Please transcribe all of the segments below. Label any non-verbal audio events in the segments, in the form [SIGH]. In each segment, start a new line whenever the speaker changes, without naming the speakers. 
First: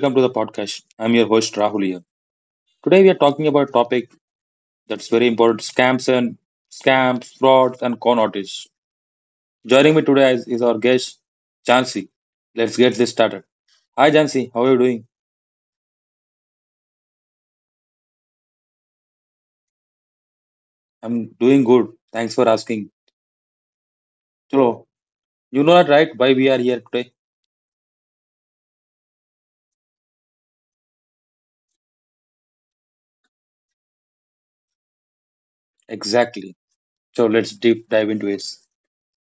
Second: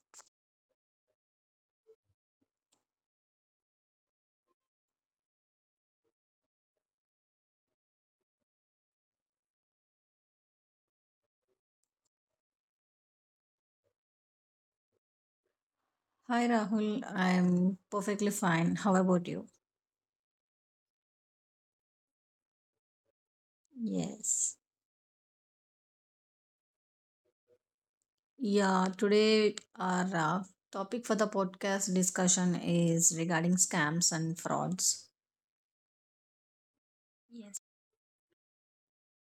Welcome to the podcast. I'm your host Rahul here. Today we are talking about a topic that's very important: scams, frauds and con artists. Joining me today is our guest Jansi. Let's get this started. Hi Jansi, how are you doing?
Hi Rahul, I'm perfectly fine. How about you?
I'm doing good. Thanks for asking.
Yes.
So you know that right why we are here today?
Yeah, today our topic for the podcast discussion is regarding scams and frauds.
Exactly. So let's
Yes.
deep dive into it.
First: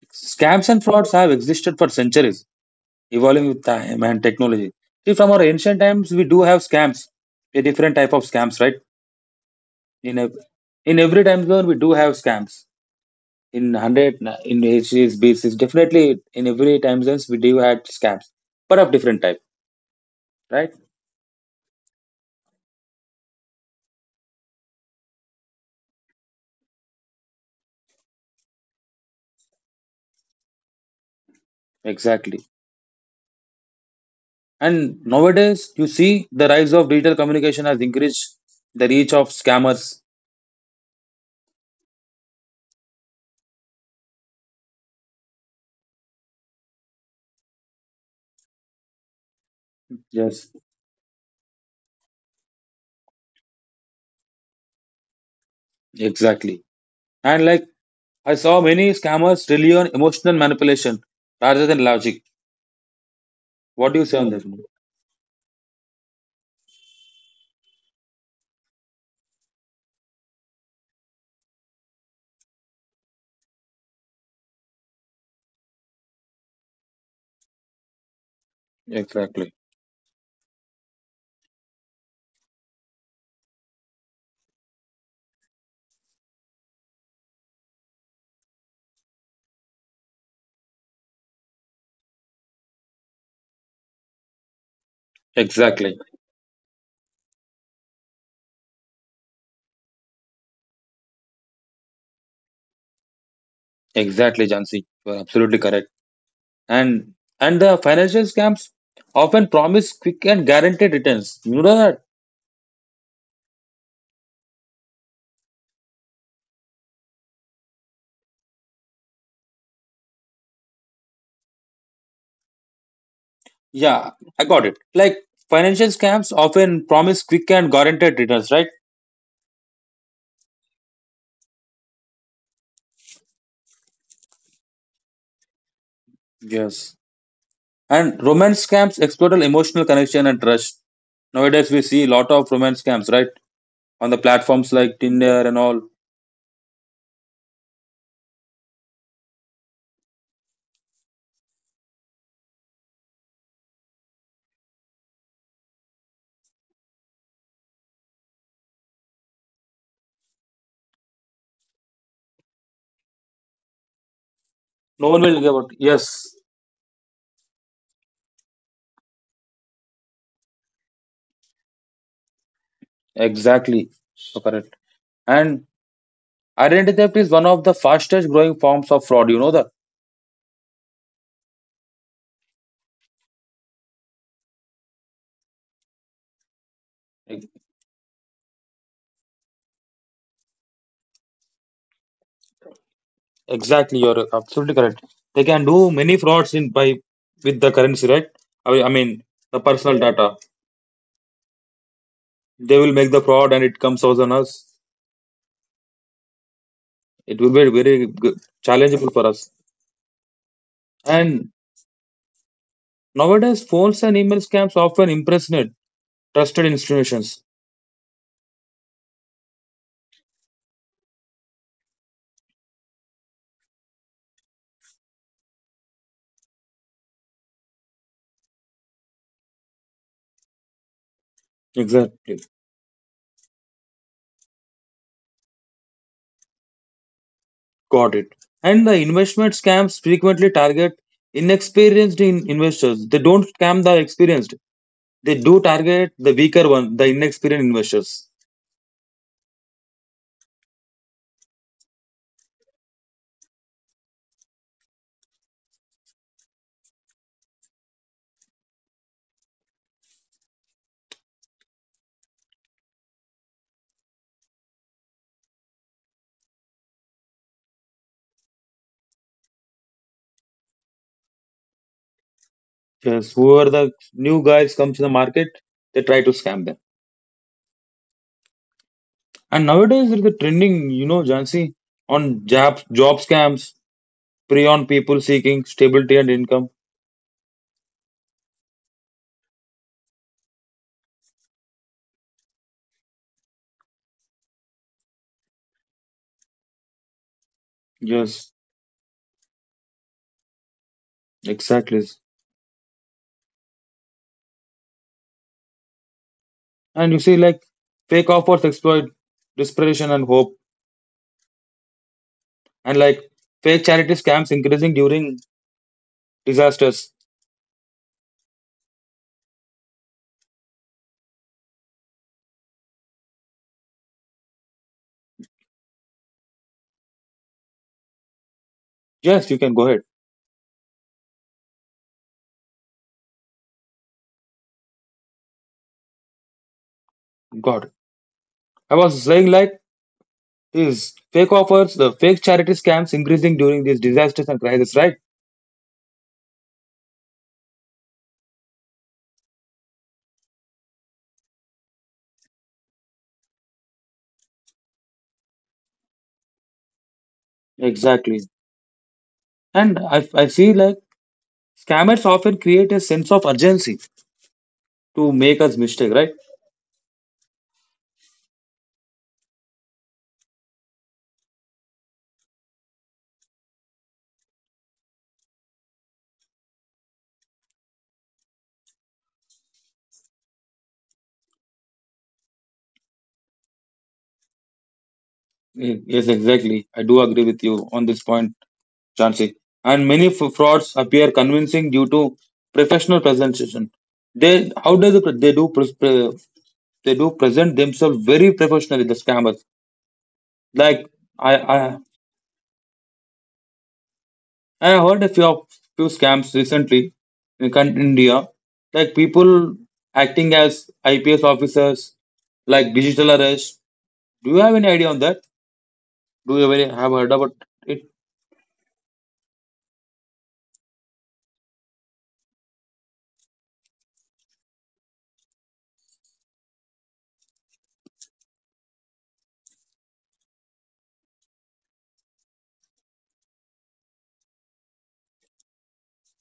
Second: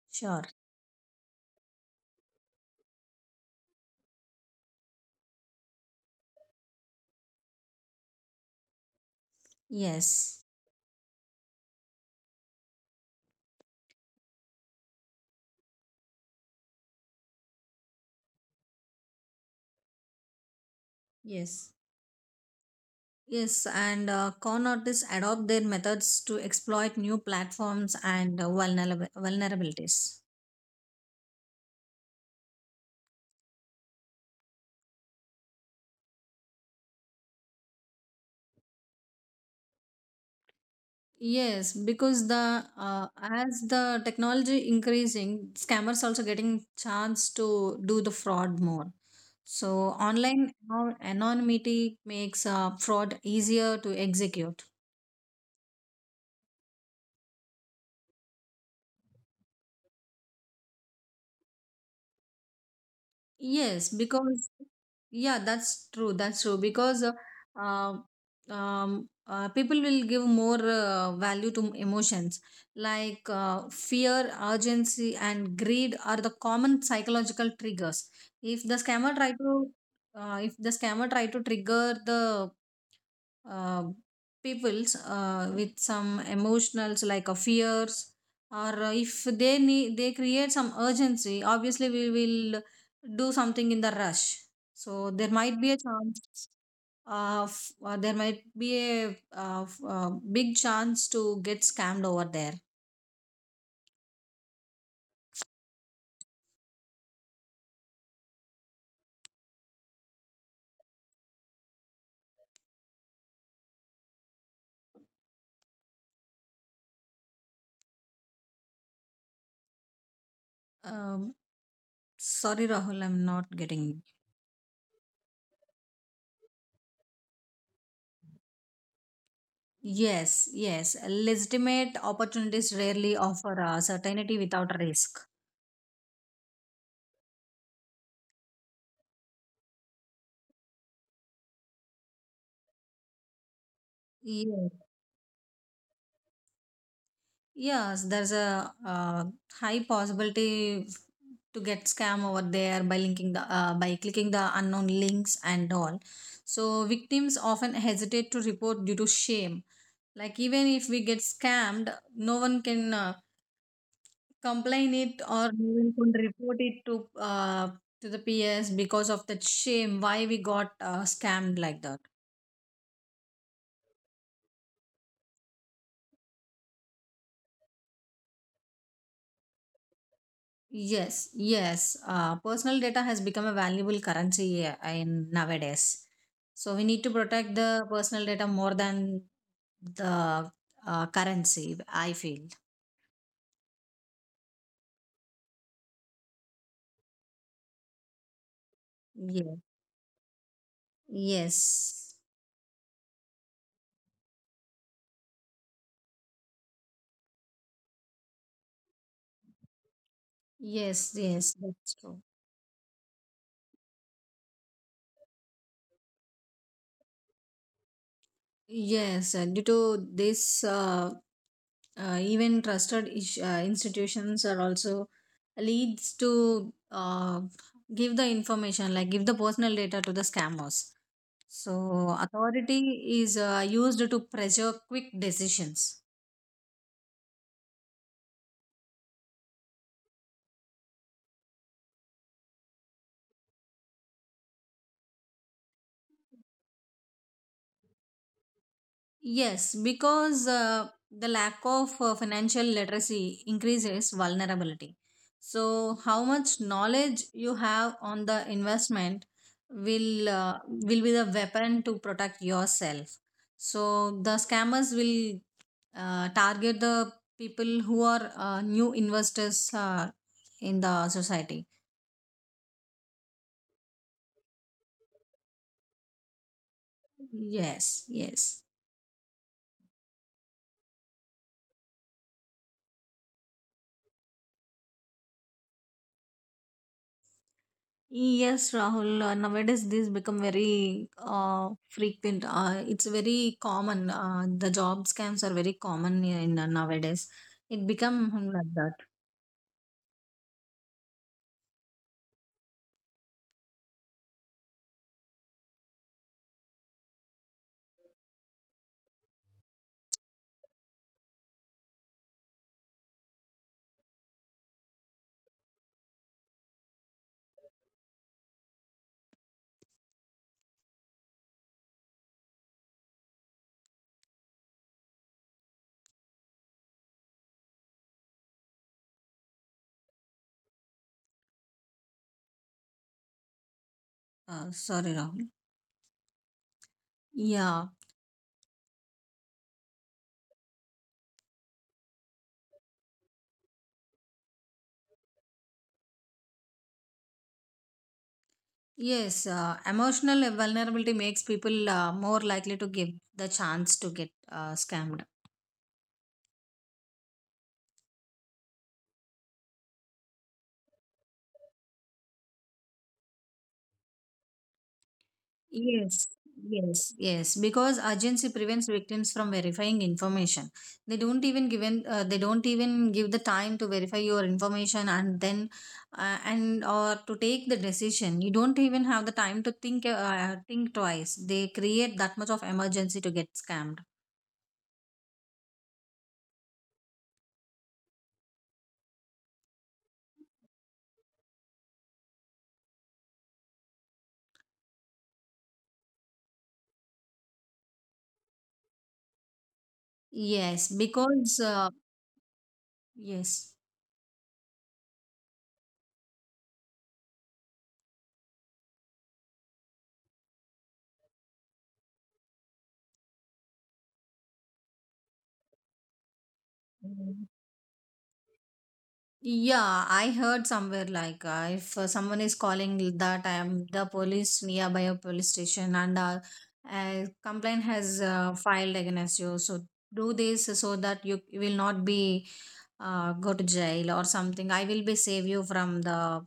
Sure.
Scams and frauds have existed for centuries evolving with time and technology. See, from our ancient times, we do have scams, a different type of scams, right? In a,
Yes.
in every time zone, we do have scams. In hundred, in HCs, BCs, definitely in every time zones, we do have scams, but of different type, right?
Yes. Yes, and con artists adopt their methods to exploit new platforms and vulnerabilities.
Exactly. And nowadays, you see the rise of digital communication has increased the reach of scammers.
Yes, because the as the technology increasing, scammers also getting chance to do the fraud more. So online
Yes,
anonymity makes fraud easier to execute.
exactly. And like I saw many scammers rely on emotional manipulation rather than logic.
Yes,
What do you say on
because
that?
yeah, that's true. That's true because uh, people will give more value to emotions like fear, urgency, and greed are the common psychological triggers. If the scammer try
Exactly.
to, If the scammer try to trigger the uh, peoples with some emotionals like a fears or if they need, they create some urgency. Obviously we will do something in the rush, so there might be a
Exactly.
chance of there might be a uh, f- uh, big chance to get scammed over there.
Exactly, Jansi. You are absolutely correct. And the financial scams often promise quick and guaranteed returns. You know that?
um, Sorry Rahul, I'm not getting.
Yeah, I got it. Like financial scams often promise quick and guaranteed returns, right?
Yes. Legitimate opportunities rarely offer a certainty without risk.
Yes. And romance scams exploit emotional connection and trust. Nowadays we see a lot of romance scams, right? On the
Yes.
platforms like Tinder and all.
Yes, there's a high possibility to get scam over there by linking the by clicking the unknown links and all. So victims often hesitate to report due to shame. Like even if we get scammed, no one can complain
No
it
one will
or
give
no
out.
one
Yes.
can report it to the PS because of that shame. Why we got scammed like that.
Exactly. So correct. And identity theft is one of the fastest growing forms of fraud. You know that
Yes. Personal data has become a valuable currency in nowadays. So we need to protect the personal data more than the currency, I feel.
exactly. You're absolutely correct. They can do many frauds in by with the currency, right? I mean,
Yeah.
the personal data.
Yes.
They will make the fraud, and it comes out on us. It will be very challengeable for us.
Yes. Yes,
And
that's true.
nowadays, phones and email scams often impersonate trusted institutions.
Yes. Due to this, even trusted ish, institutions are also leads to give the information, like give the personal data to the scammers. So,
Exactly,
authority is used to pressure quick decisions.
got it. And the investment scams frequently target inexperienced in investors. They don't scam the experienced. They do target the weaker one, the inexperienced investors.
Yes, because the lack of financial literacy increases vulnerability. So, how much knowledge you have on the investment will be the weapon to protect yourself. So, the scammers will target the people who are new investors in the society.
Because whoever the new guys comes in the market, they try to scam them.
Yes, yes.
And nowadays there is a trending, you know, Jansi, on job scams, prey on people seeking stability and income.
Yes, Rahul. Nowadays, this become very frequent. It's very common. The job scams are very common in nowadays. It become
Yes,
like that.
exactly. And you see like fake offers exploit desperation and hope. And like fake charity scams increasing during disasters. Yes, you can go ahead.
Sorry, Rahul. Yeah.
God. I was saying like is fake offers, the fake charity scams increasing during these disasters and crises, right?
Yes. Emotional vulnerability makes people more likely to give the chance to get scammed.
Exactly. And I see like scammers often create a sense of urgency to make us
Yes,
mistake, right?
yes. Because urgency prevents victims from verifying information. They don't even give the time to verify your information and then and or to take the decision. You don't even have the time to think twice. They create that much of emergency to get scammed.
Yes, exactly. I do agree with you on this point, Chansey. And many frauds appear convincing due to professional presentation. They how does the, pre- they do pres- pre- They do present themselves very professionally, the scammers.
Yes,
Like
because
I,
uh,
I
yes.
I have heard a few scams recently in India, like people acting as IPS officers, like digital arrest. Do you have any idea on that? Do you ever have heard about it?
Yeah, I heard somewhere like if someone is calling that I am the police nearby a police station and a complaint has filed against you, so do this so that you will not be go to jail or something. I will be save you from the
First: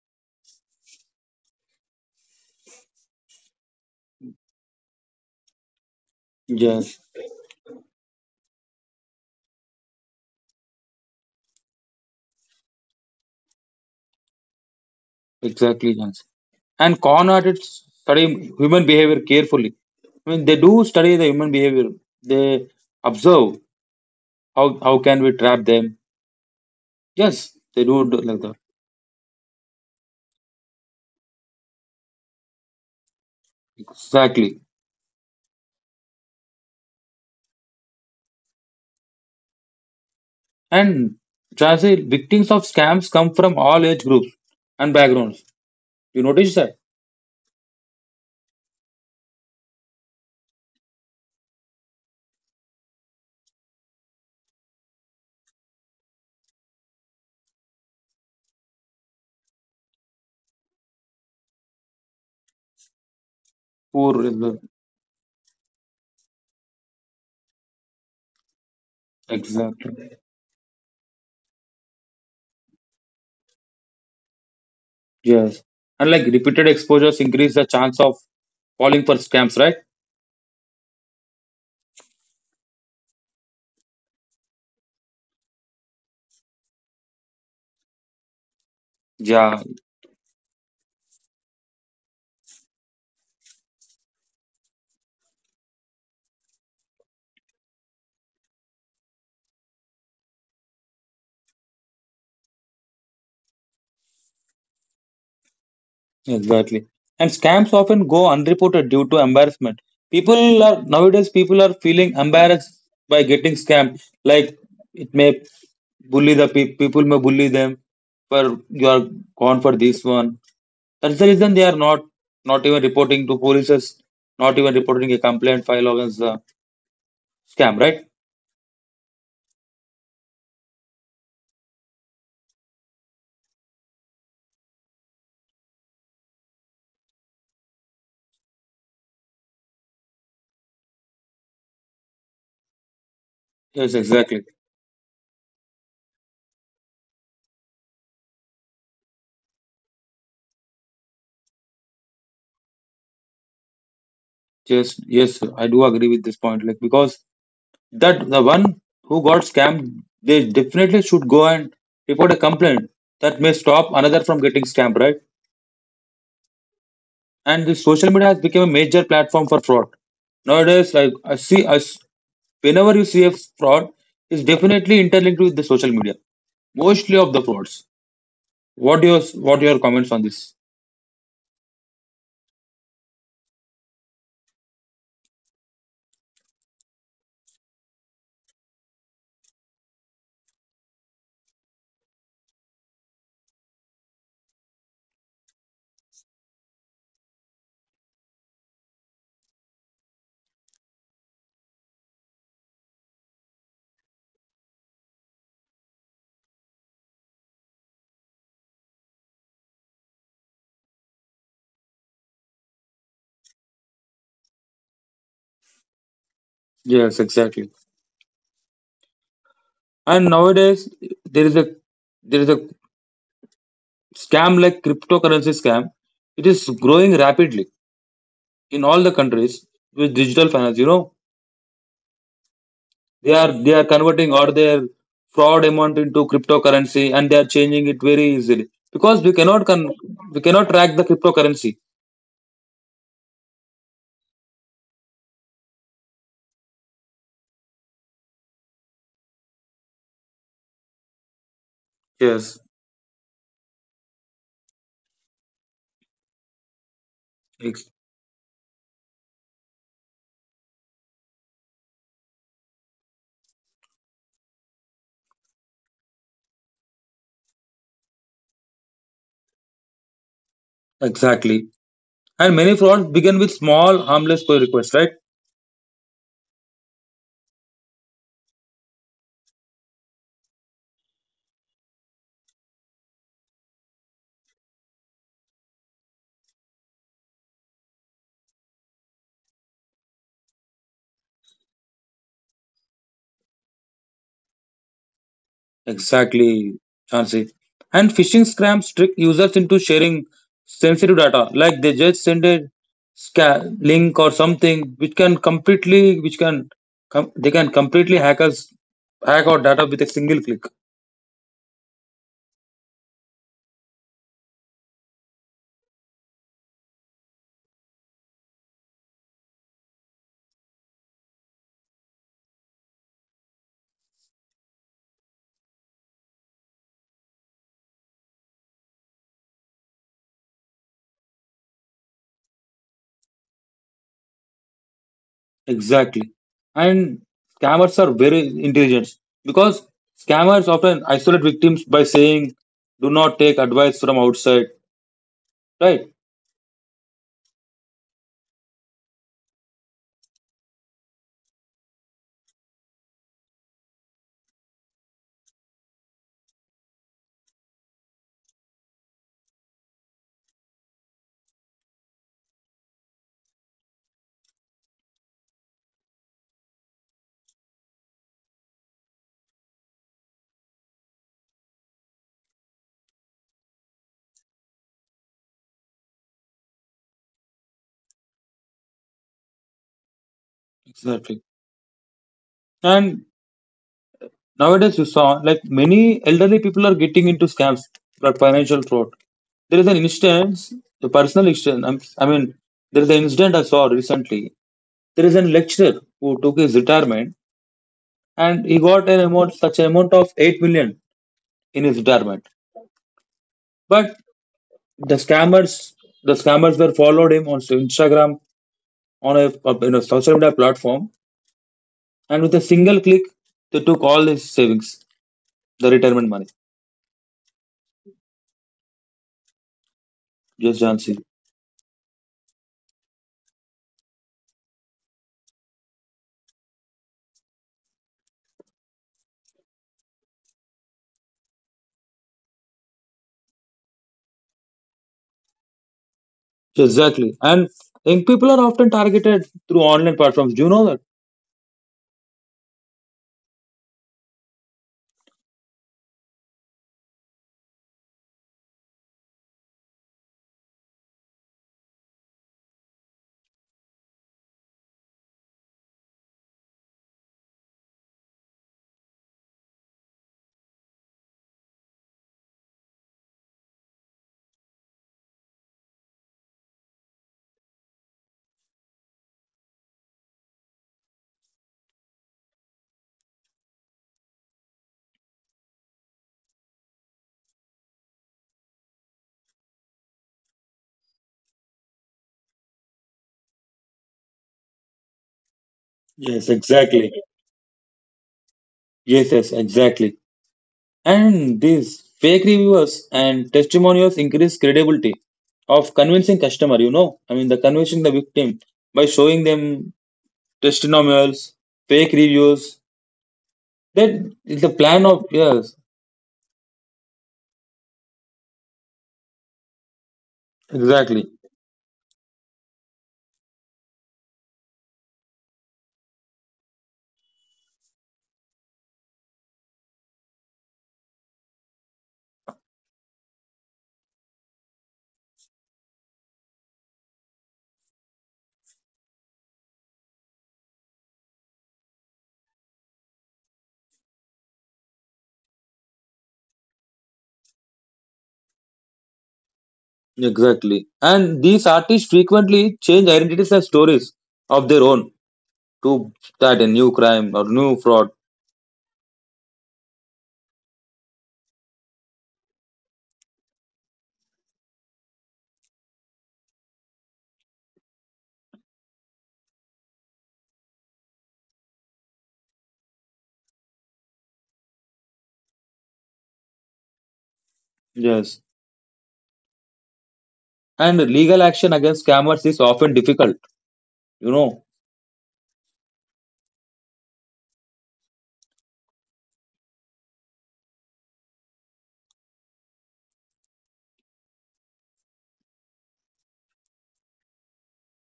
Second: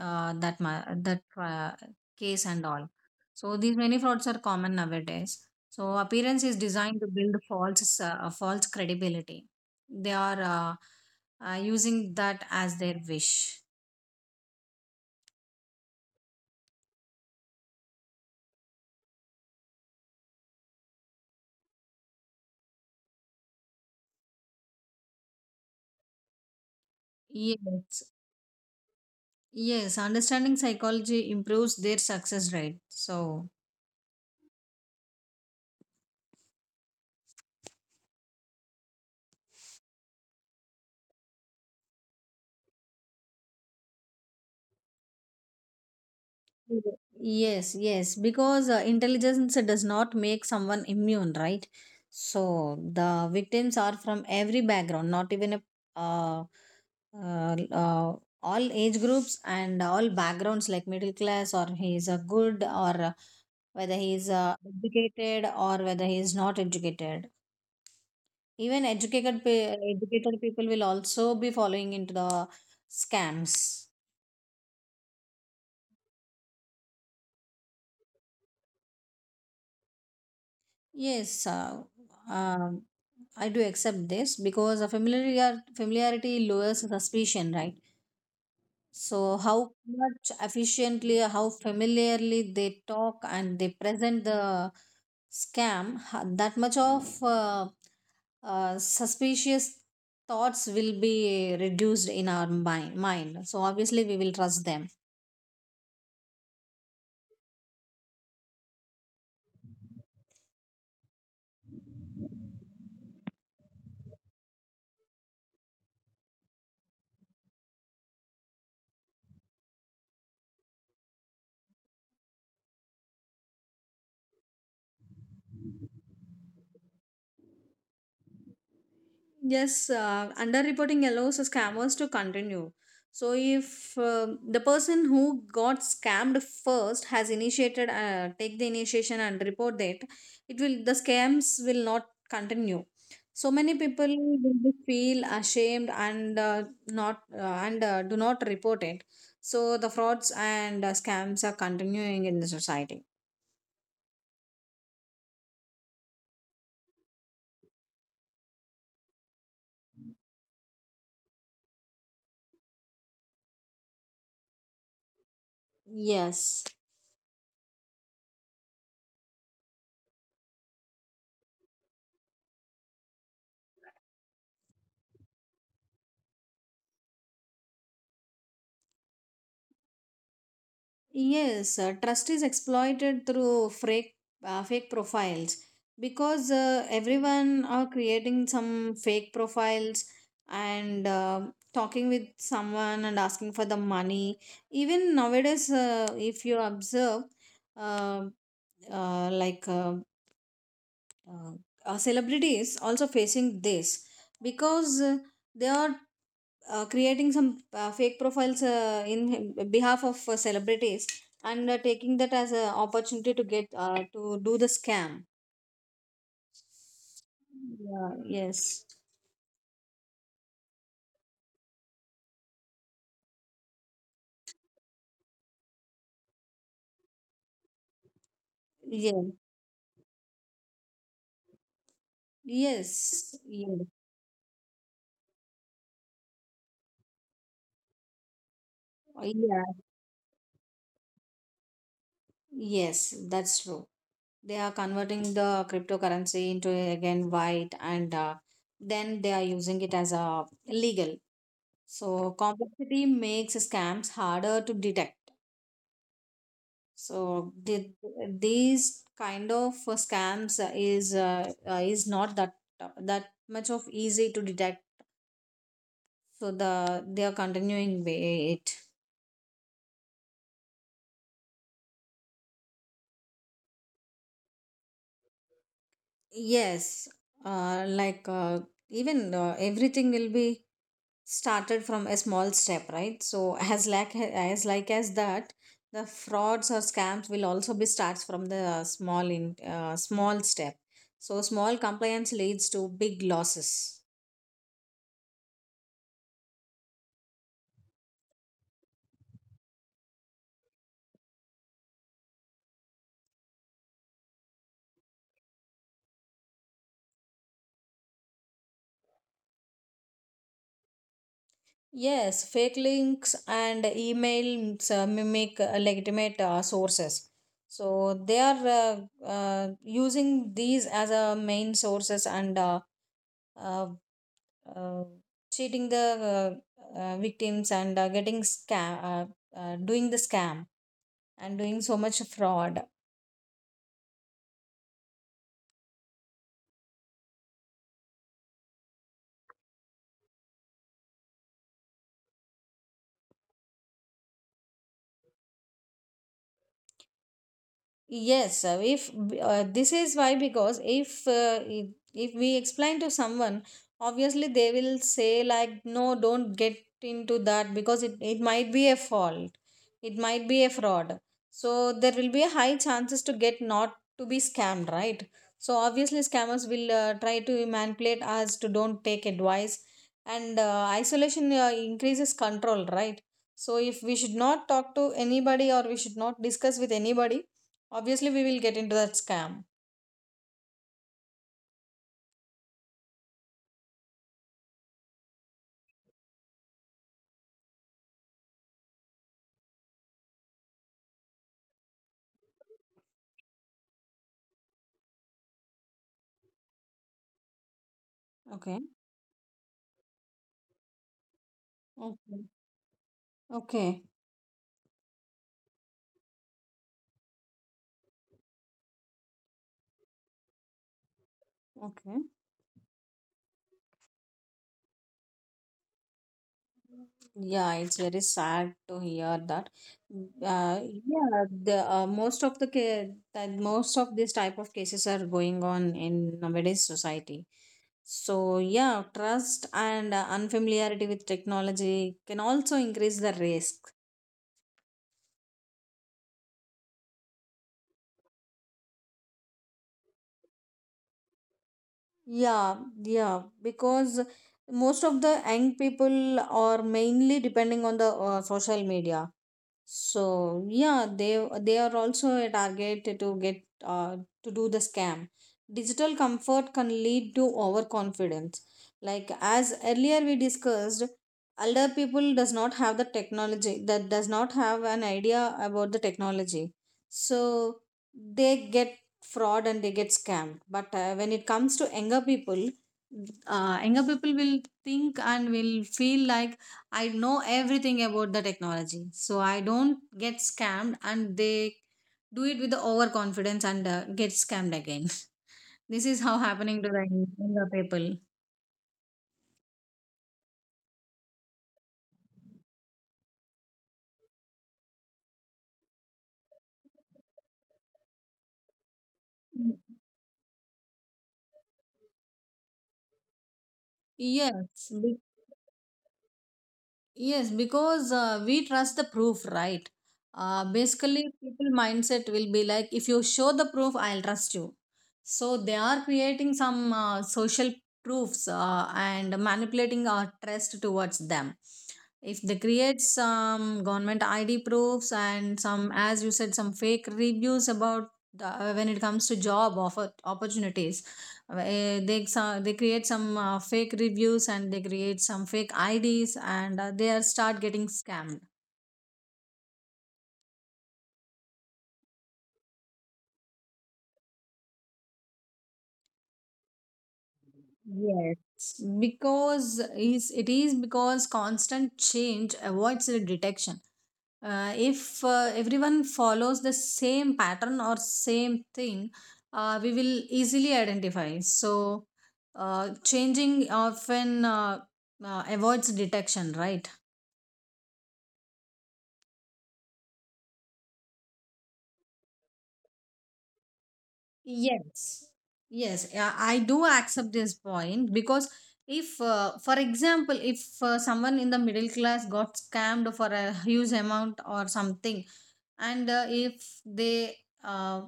that ma- that case and all. So these many frauds are common nowadays. So appearance is
Yes,
designed to build false false credibility. They are. Using that as their wish.
exactly, yes. And con artists study human behavior carefully. I mean, they do study the human behavior. They observe how can we trap them. Yes, they
Yes,
do like that.
yes, understanding psychology improves their success rate. So,
Exactly. And Chelsea, victims of scams come from all age groups and backgrounds. You notice that?
yes, yes, because intelligence does not make someone immune, right? So, the victims are from every background, not even a uh, uh, uh, all age groups and all backgrounds like middle class or he is a good or whether he
Poor,
is educated or whether he is not educated. Even
exactly.
educated people will also be following into the scams.
Yes. And like repeated exposures increase the chance of falling for scams, right?
Yes, um, I do accept this because a familiarity lowers suspicion, right? So
Yeah,
how much efficiently, how familiarly they talk and they present the scam, that much of suspicious thoughts will be reduced in our mind. Mind. So obviously we will trust them.
exactly. And scams often go unreported due to embarrassment. People are nowadays people are feeling embarrassed by getting scammed. Like it may bully the people may bully them for you are gone for this one. That's the reason they are not even reporting to police, not even reporting a complaint file against the scam, right?
Yes, underreporting allows scammers to continue. So, if the person who got scammed first has initiated, take the initiation and report that, it will the scams will not continue. So many
Yes,
people
exactly.
will be feel ashamed and not and do not report it. So the frauds and scams are continuing in the society.
Yes, yes, I do agree with this point. Like because that the one who got scammed, they definitely should go and report a complaint. That may stop another from getting scammed, right?
Yes.
And the social media has become a major platform for fraud. Nowadays, like I see, I, whenever you see a fraud, is definitely interlinked with the social media. Mostly of the frauds. What your what your comments on this?
Yes, trust is exploited through fake profiles, because everyone are creating some fake profiles and talking with someone and asking for the money. Even nowadays, if you observe, uh, uh, like uh, uh, celebrities also facing this because they are creating some fake profiles in behalf of celebrities and taking that as an opportunity to get to do the scam.
Yes, exactly.
yeah yes
And nowadays there is a there is a scam like cryptocurrency scam. It is growing rapidly in all the
yeah
countries with digital finance. You know
yes
they are they
yeah,
are converting all their fraud amount into cryptocurrency and they are changing it very easily because
yeah.
we cannot track the cryptocurrency.
Yes that's true. They are converting the cryptocurrency into again white and then they are using it as a legal. So
Yes,
complexity makes scams harder to detect. So did
ex-
these kind of scams is not that that much of easy to detect, so the they are continuing way it.
exactly. And many frauds begin with small harmless pull requests, right?
Yes, like even everything will be started from a small step, right? So [LAUGHS] as that the frauds or scams will also be starts from the small in small step. So small compliance leads to big losses.
Exactly, Chansey. And phishing scams trick users into sharing sensitive data, like they just send a link or something, which can completely, they can completely hack our data with a single click.
Yes, fake links and emails mimic legitimate sources. So they are using these as a main sources and uh, uh, cheating the victims and getting scam, doing the scam and doing so much fraud.
Exactly. And scammers are very intelligent because scammers often isolate victims by saying, "Do not take advice from outside." Right?
Yes, if this is why because if we explain to someone, obviously they will say like no, don't get into that because it might be a fault, it might be a fraud. So there will be a high chances to get not to be scammed, right? So obviously scammers will try to manipulate us to don't take advice, and isolation increases control, right? So if we should not talk to anybody or we should not discuss with anybody, obviously, we will get into that scam.
Exactly. And nowadays, you saw like many elderly people are getting into scams, like financial fraud. There is an instance, a personal instance. I mean, there is an incident I saw recently. There is a lecturer who took his retirement and he
Okay,
got an amount, such an amount of 8 million in his retirement.
okay, okay,
But the scammers, the scammers were followed him on Instagram, on a social media platform,
okay.
and with a single click, they took all his savings, the retirement money.
Yeah, it's very sad to hear that. Mm,
Just
Uh,
Jansi.
yeah, the most of the ca- that most of these type of cases are going on in nowadays society. So yeah, trust and unfamiliarity with technology can also increase the risk.
Exactly. And young people are often targeted through online platforms. Do you know that?
Yeah, yeah, because most of the young people are mainly depending on the social media. So yeah, they are also a target to get to do the scam. Digital comfort can lead to overconfidence. Like as earlier we discussed, elder people does not have the technology, that does not have an idea about the technology. So they get fraud and they get scammed. But when it comes to younger people will think and will feel like I know everything about the technology, so I don't get scammed, and they do it with the overconfidence and get scammed again. [LAUGHS] This is how
Yes,
happening to
exactly.
the younger people.
Yes, yes, exactly. And these fake reviewers and testimonials increase credibility of convincing customer, you know. I mean, the convincing the victim by showing them testimonials, fake reviews. That is the
Yes,
plan of, yes,
yes, because we trust the proof, right?
exactly,
Basically, people mindset will be like, if you show the proof, I'll trust you. So they are creating some social proofs and manipulating our trust towards them. If they create some government ID proofs and some, as you said, some fake reviews about the, when it comes to job offer opportunities, eh, they create some fake reviews and they create some fake IDs and they are start getting scammed.
exactly. And these artists frequently change identities and stories of their own to start a new crime or new fraud.
Yes, because is it is because constant change avoids the detection. If Everyone follows the same pattern or same thing, we will easily identify. So changing often avoids detection, right?
Yes. And legal action against scammers is often difficult, you know.
Yes, yes, yeah, I do accept this point because if, for example, if someone in the middle class got scammed for a huge amount or something, and if they uh,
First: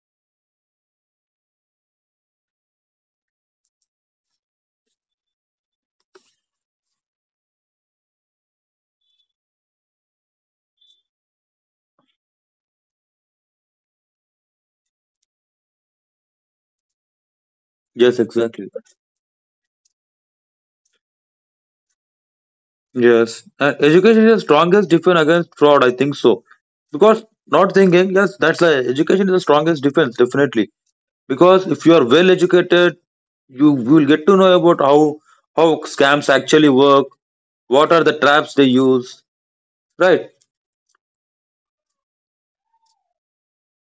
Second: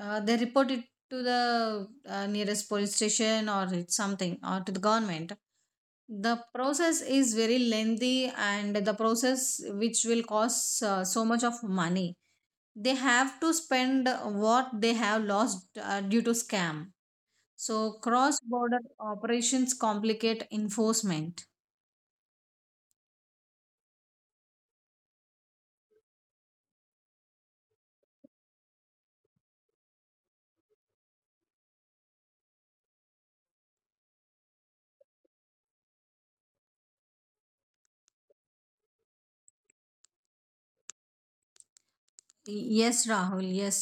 they report it to the nearest police station or it's something or to the government, the process is very lengthy and the process which will cost so much of money they have to spend what they have lost due to scam. So
Yes,
cross
exactly.
border operations complicate enforcement.
Yes. Education is the strongest defense against fraud, I think so. Because not thinking, yes, that's a, education is the strongest defense, definitely. Because if you are well educated, you will get to know about how scams actually work, what are the traps they use, right?
Yes, Rahul, yes,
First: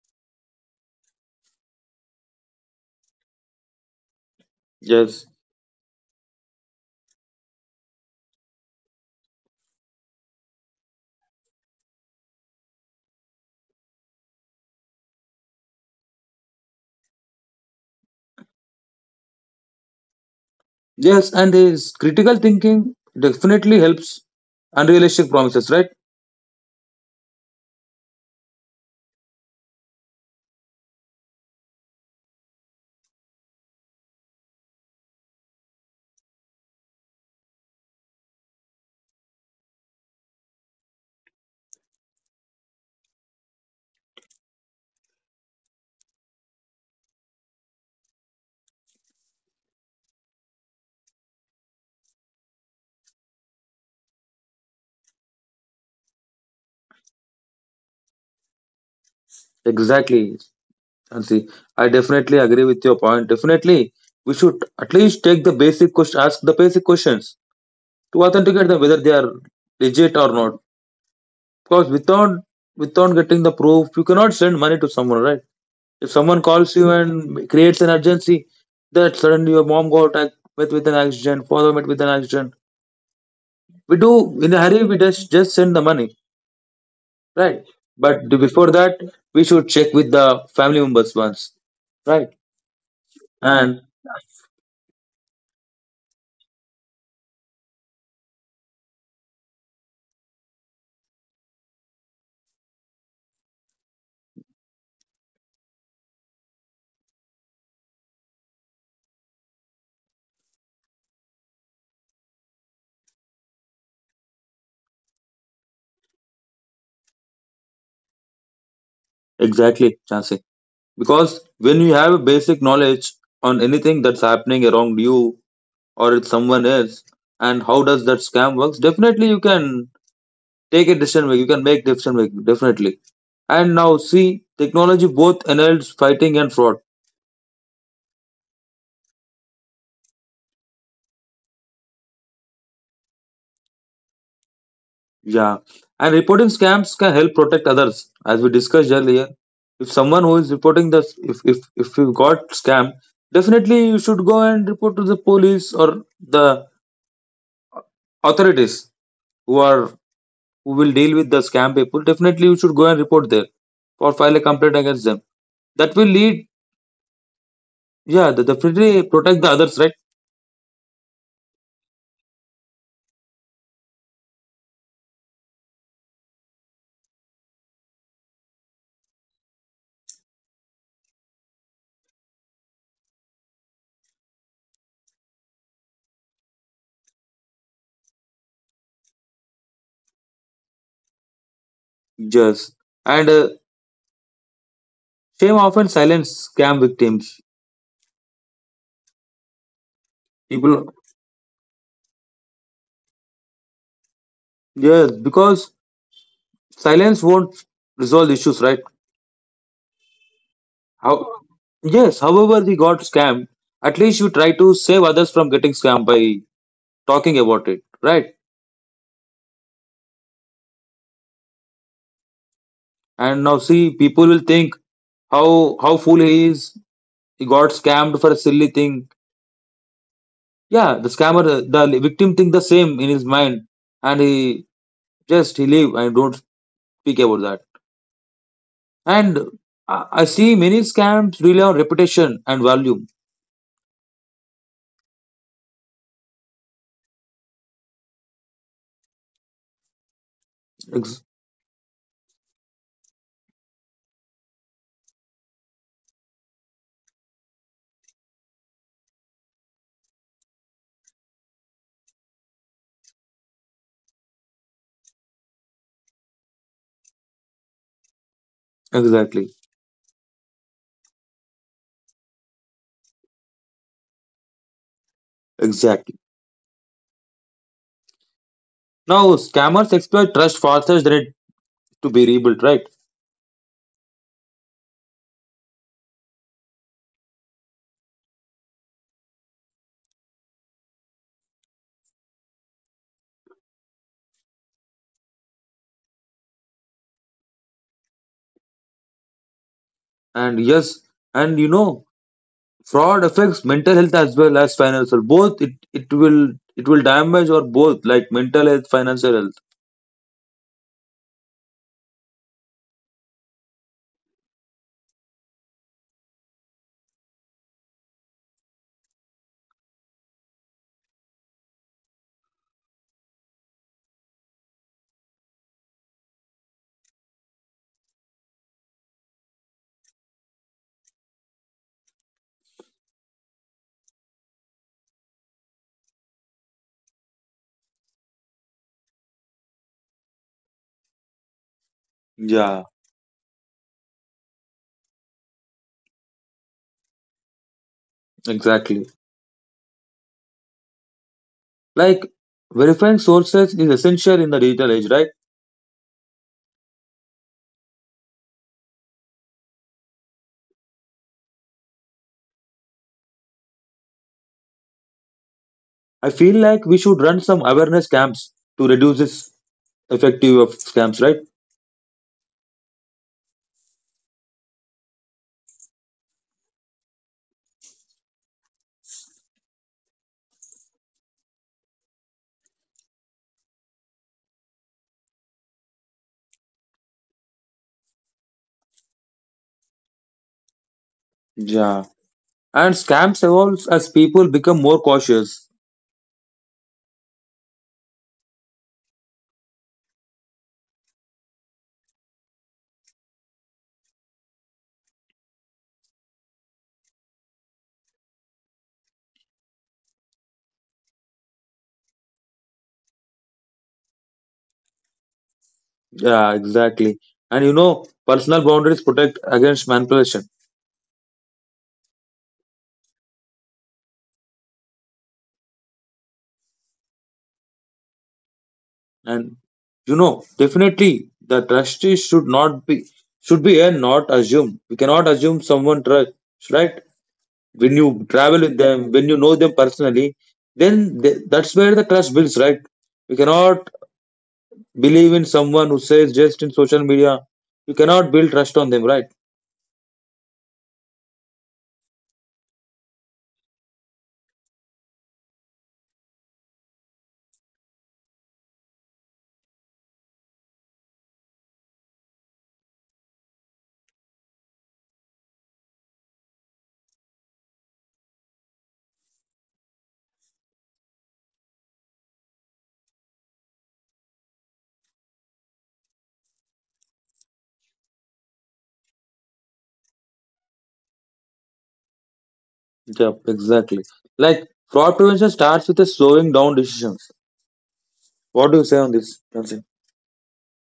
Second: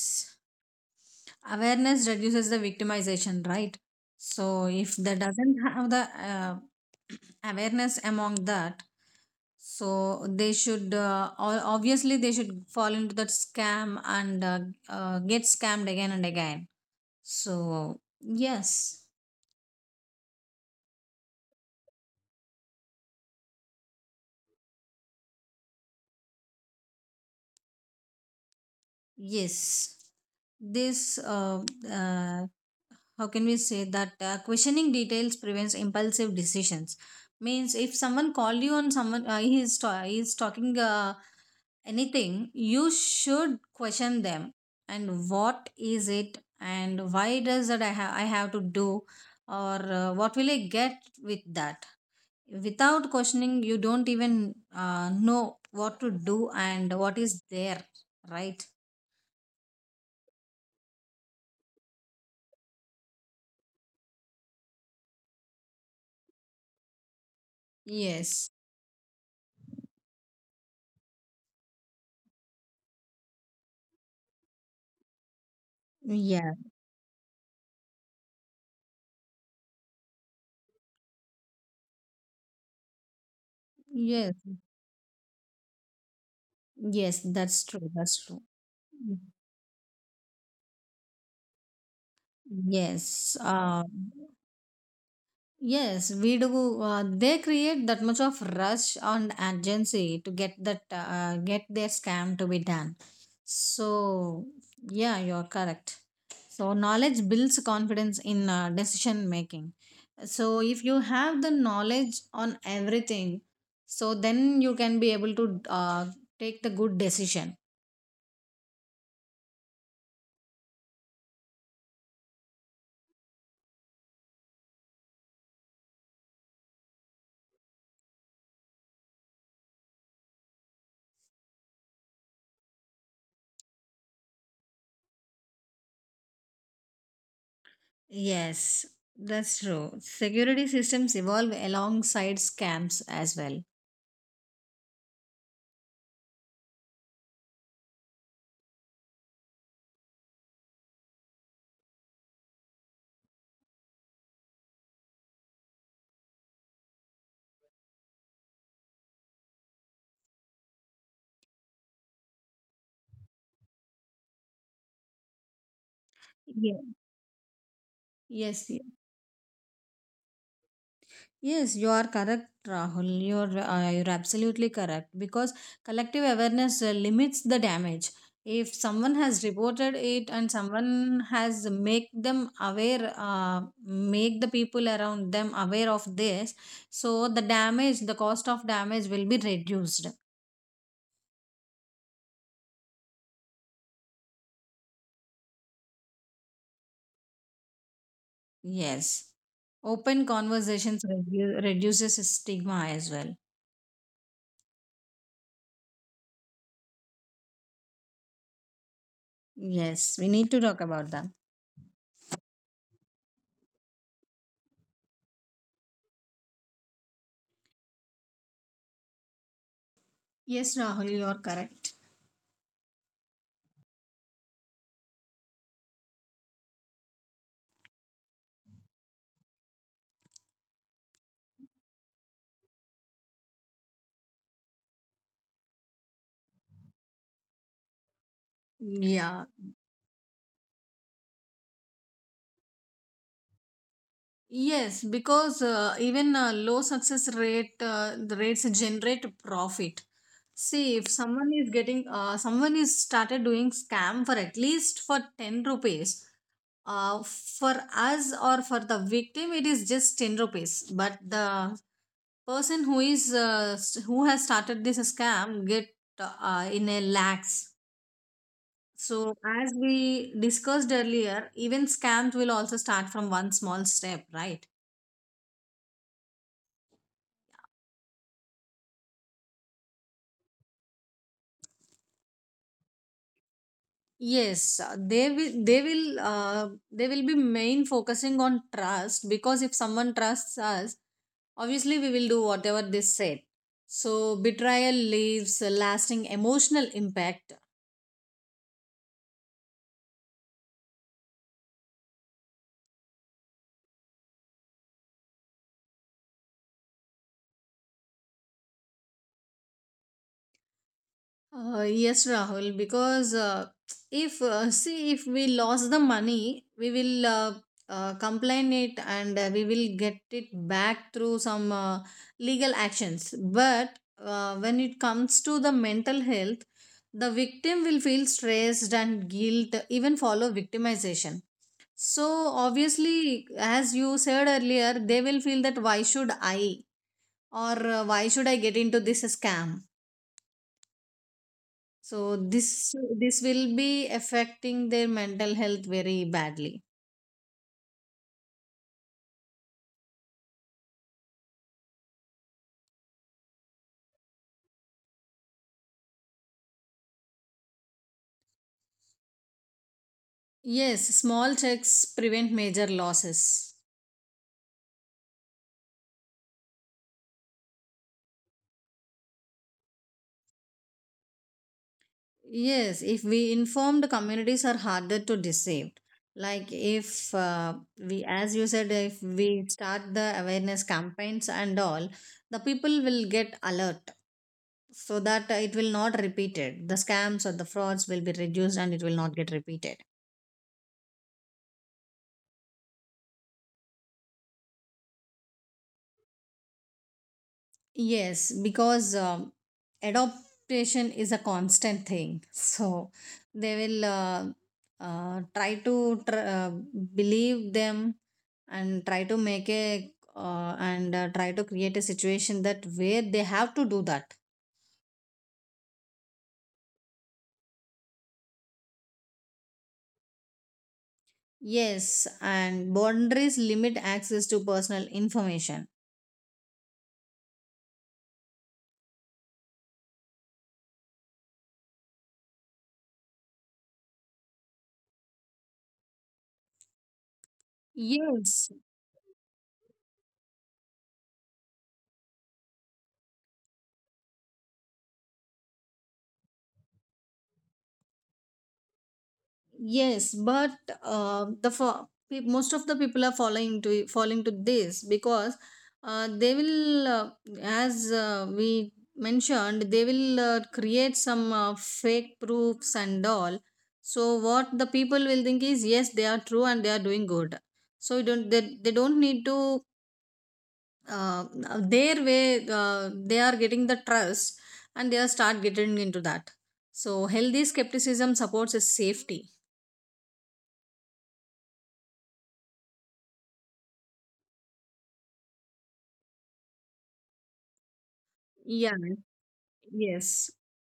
awareness reduces the victimization, right? So if they
Yes.
doesn't have the awareness among that, so they should obviously they should fall into that scam and get scammed again and again. So yes.
Yes, and his critical thinking definitely helps unrealistic promises, right?
Yes, this uh, how can we say that, questioning details prevents impulsive decisions. Means if someone called you and someone he is talking anything, you should question them. And what is it? And why does that I have to do? Or what will I get with that? Without questioning, you don't even know what to do and what is there, right?
Exactly. And see, I definitely agree with your point. Definitely, we should at least take the basic question, ask the basic questions to
Yes.
authenticate them whether they are legit or not. Because without getting the proof, you cannot send money to someone, right? If someone
Yeah,
calls you and creates an urgency, that suddenly your mom got met with an accident, father met with an accident. We
yes,
do in a hurry. We just send the money,
yes,
right?
that's true. That's
But
true.
before that,
Mm.
we should check with the family members once, right?
Yes,
And
yes, we do. They create that much of rush on agency to get that get their scam to be done. So yeah, you're correct. So knowledge builds confidence in decision making. So if you have the knowledge on everything, so then you can be able to take the good decision.
exactly, Chansey. Because when you have a basic knowledge on anything that's happening around you or it's someone else, and how does that scam works, definitely you can take a decision make. You can make decision make definitely. And now see, technology both enables fighting and fraud.
Yes, that's true. Security systems evolve alongside scams as well.
Yeah, and reporting scams can help protect others, as we discussed earlier. If someone who is reporting this, if you got scam, definitely you should go and report to the police or the authorities who are who will deal with the scam people, definitely you should go and report there or file a complaint against them. That will lead,
Yeah.
yeah, the
Yes, y-
definitely protect the others, right?
yes, you are correct, Rahul. You're absolutely correct because collective awareness limits the damage. If someone has reported it and someone has make them aware, make the people around them aware of this, so the damage, the cost of damage will be reduced.
Yes. And shame often silence scam victims.
Yes. Open
People,
conversations reduces stigma as well.
yes, because silence won't resolve issues, right?
Yes, we need to talk about that.
How? Yes. However, we got scammed. At least you try to save others from getting scammed by talking about it, right?
Yes, Rahul, you are correct.
And now see, people will think how fool he is. He got scammed for a silly thing. Yeah, the scammer, the victim think the same in his mind, and he just he leave and don't speak about that. And
Yeah.
I see many scams rely on reputation and value.
Yes, because even low success rate the rates generate profit. See, if
Ex-
someone is getting someone is started doing scam for at least for 10 rupees. For us or for the victim, it is just 10 rupees. But the person who is who has started this scam get in a lakhs, so
exactly,
as we discussed earlier, even scams will also start from one small step, right?
exactly. Now scammers exploit trust faster than it to be rebuilt, right?
Yes, they will they will be main focusing on trust because if someone trusts us, obviously we will do whatever they said. So betrayal leaves a lasting emotional impact.
And yes, and you know fraud affects mental health as well as financial. Both it will damage or both like mental health, financial health.
Yes, Rahul, because if see if we lost the money, we will complain it and we will get it back through some legal actions. But when it comes to the mental health, the victim will feel stressed and guilt, even follow victimization. So obviously, as you said earlier, they will feel that why should I or why should I get into this scam? So
Yeah,
this this will be affecting their mental health very badly.
exactly. Like verifying sources is essential in the digital age, right?
Yes, small checks prevent major losses.
I feel like we should run some awareness camps to reduce this effective of scams, right?
Yes, if we inform, the communities are harder to deceive. Like if we, as you said, if we start the awareness campaigns and all, the people will get alert, so that it will not repeated the scams, or the frauds will be reduced and it will not get repeated.
Yeah. And scams evolve as people become more cautious.
Yes, because adaptation is a constant thing. [LAUGHS] So they will try to believe them and try to make a and try to create a situation that where they have to do that.
Yeah, exactly. And you know, personal boundaries protect against manipulation.
Yes, and boundaries limit access to personal information.
And you know, definitely the trust is should not be should be earned, not assumed. We cannot assume someone trust, right? When you travel
Yes.
with them, when you know them personally, then that's where the trust builds, right? You cannot believe in someone who says just in social media. You cannot build trust on them, right?
Yes, but the most of the people are falling to this because they will, as we mentioned, they will create some fake proofs and all. So what the people will think is yes, they are true and they are doing good. So you don't, they don't need to, uh, their way they are getting the trust and they are start getting into that. So healthy skepticism supports a safety.
Yeah, exactly. Like fraud prevention starts with a slowing down decisions. What do you
Yeah.
say on this? Nancy?
Yes.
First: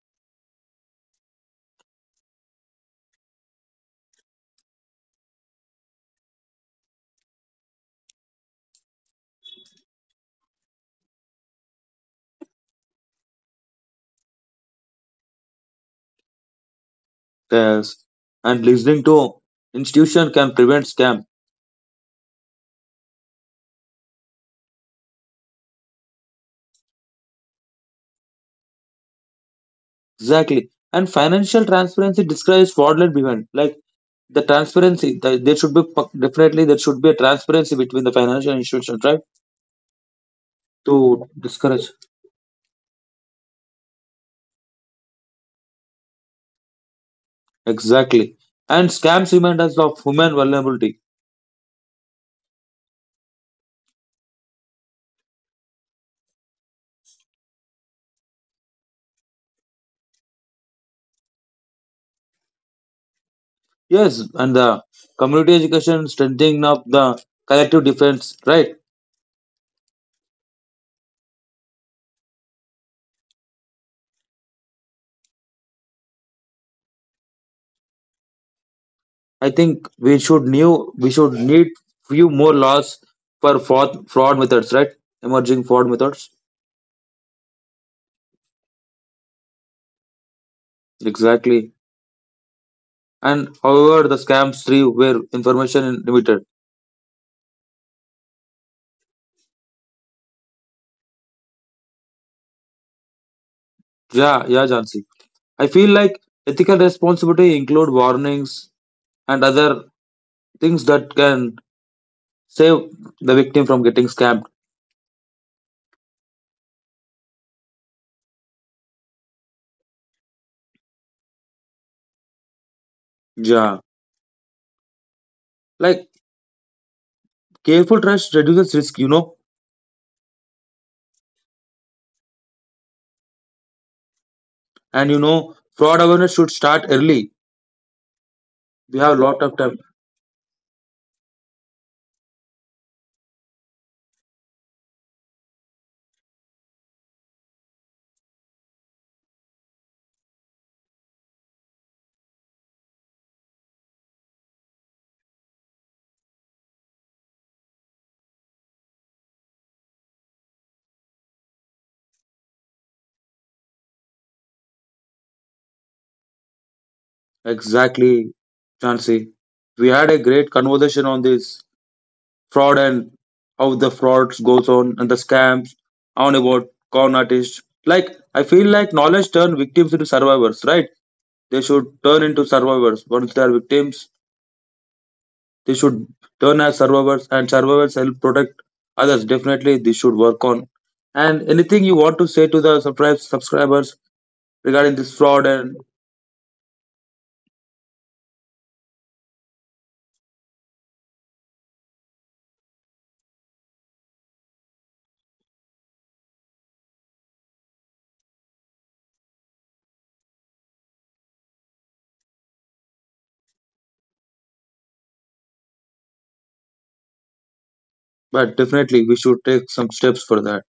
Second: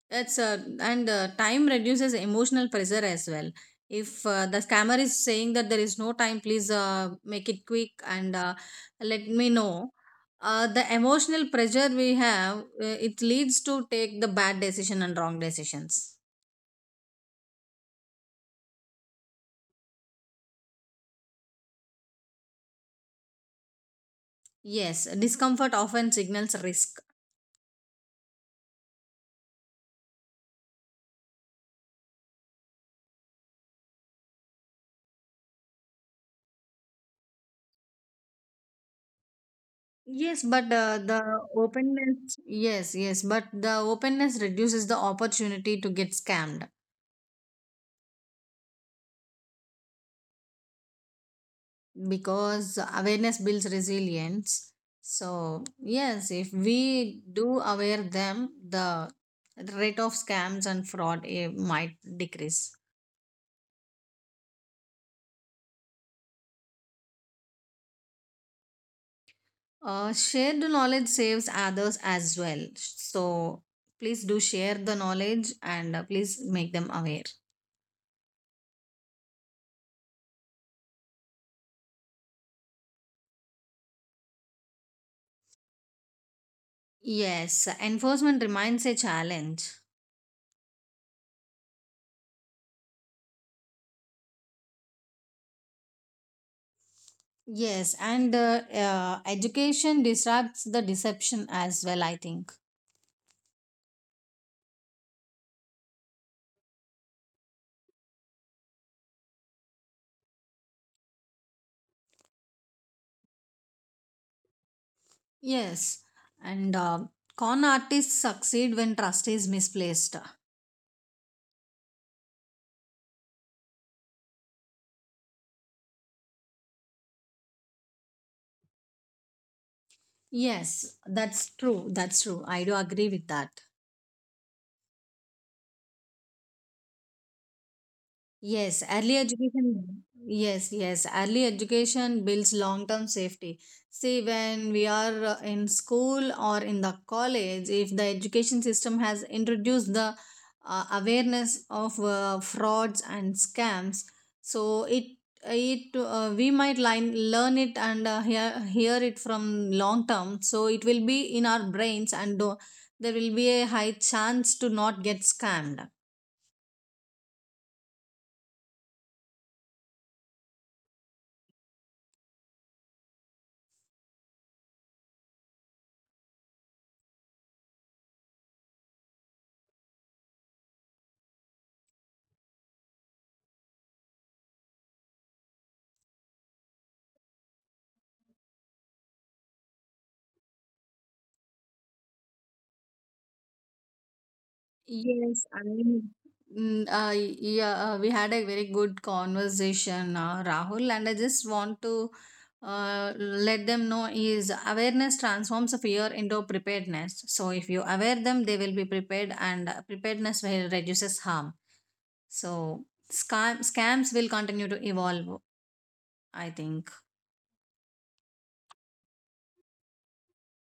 That's and time reduces emotional pressure as well. If the scammer is saying that there is no time, please make it quick and let me know. The emotional pressure we have, it leads to take the bad decision and wrong decisions.
Yes. And listening to institution can prevent scam.
Yes, discomfort often signals risk.
Exactly. And financial transparency describes fraudulent behavior. Like the transparency, the, there should be pu- definitely there should be a transparency between the financial institutions, right?
Yes, but
To
the
discourage.
openness. Yes, yes, but the openness reduces the opportunity to get scammed.
Exactly. And scams remind us of human vulnerability.
Because awareness builds resilience. So yes, if we do aware them, the rate of scams and fraud might decrease.
Yes, and the community education strengthening of the collective defense, right?
Uh, shared knowledge saves others as well, so please do share the knowledge and please make them aware.
I think we should need few more laws for fraud methods, right? Emerging fraud methods.
Yes, enforcement remains a challenge.
Exactly. And however the scams thrive where information is limited.
Yes, and education disrupts the deception as well, I think.
Yeah, yeah, Jansi. I feel like ethical responsibility include warnings and other things that can save the victim from getting scammed.
Yes, and con artists succeed when trust is misplaced.
Yeah. Like careful trust reduces risk, you know.
Yes, that's true. That's true. I do agree with that.
And you know, fraud awareness should start early.
Yes,
We have
early
a lot of time.
education. Yes, yes, early education builds long term safety. See, when we are in school or in the college, if the education system has introduced the awareness of frauds and scams, so it we might learn it and hear it from long term. So it will be in our brains, and there will be a high chance to not get scammed.
Exactly, Chansey. We had a great conversation on this fraud and how the frauds goes on and the scams on about con artists. Like I feel like knowledge turn victims into survivors, right? They should turn into survivors once they are victims. They should turn as survivors, and survivors help protect others. Definitely, this should work on. And anything you want to say to the subscribers regarding this fraud,
Yes, I
and
mean, mm, uh, yeah, we had a very good conversation, Rahul, and I just want to let them know is awareness transforms a fear into preparedness. So if you aware them, they will be prepared, and preparedness will reduces harm. So scams will continue to evolve, I think.
but definitely we should take some steps for that.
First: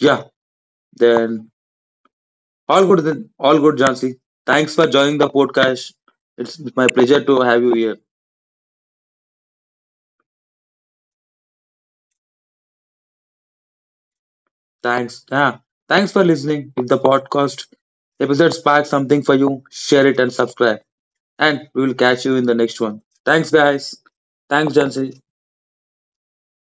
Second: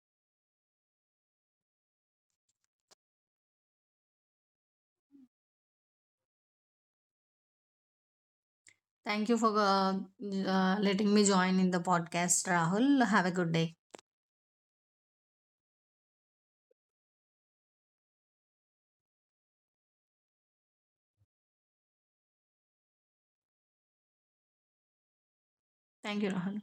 Yeah, then all good. Then all good, Jansi. Thanks for joining the podcast. It's my pleasure to have you here.
Thank you for letting me join in the podcast, Rahul. Have a good day.
Thanks. Yeah, thanks for listening. If the podcast episode sparks something for you, share it and subscribe. And we will catch you in the next one. Thanks, guys. Thanks, Jansi.
Thank you, Rahul.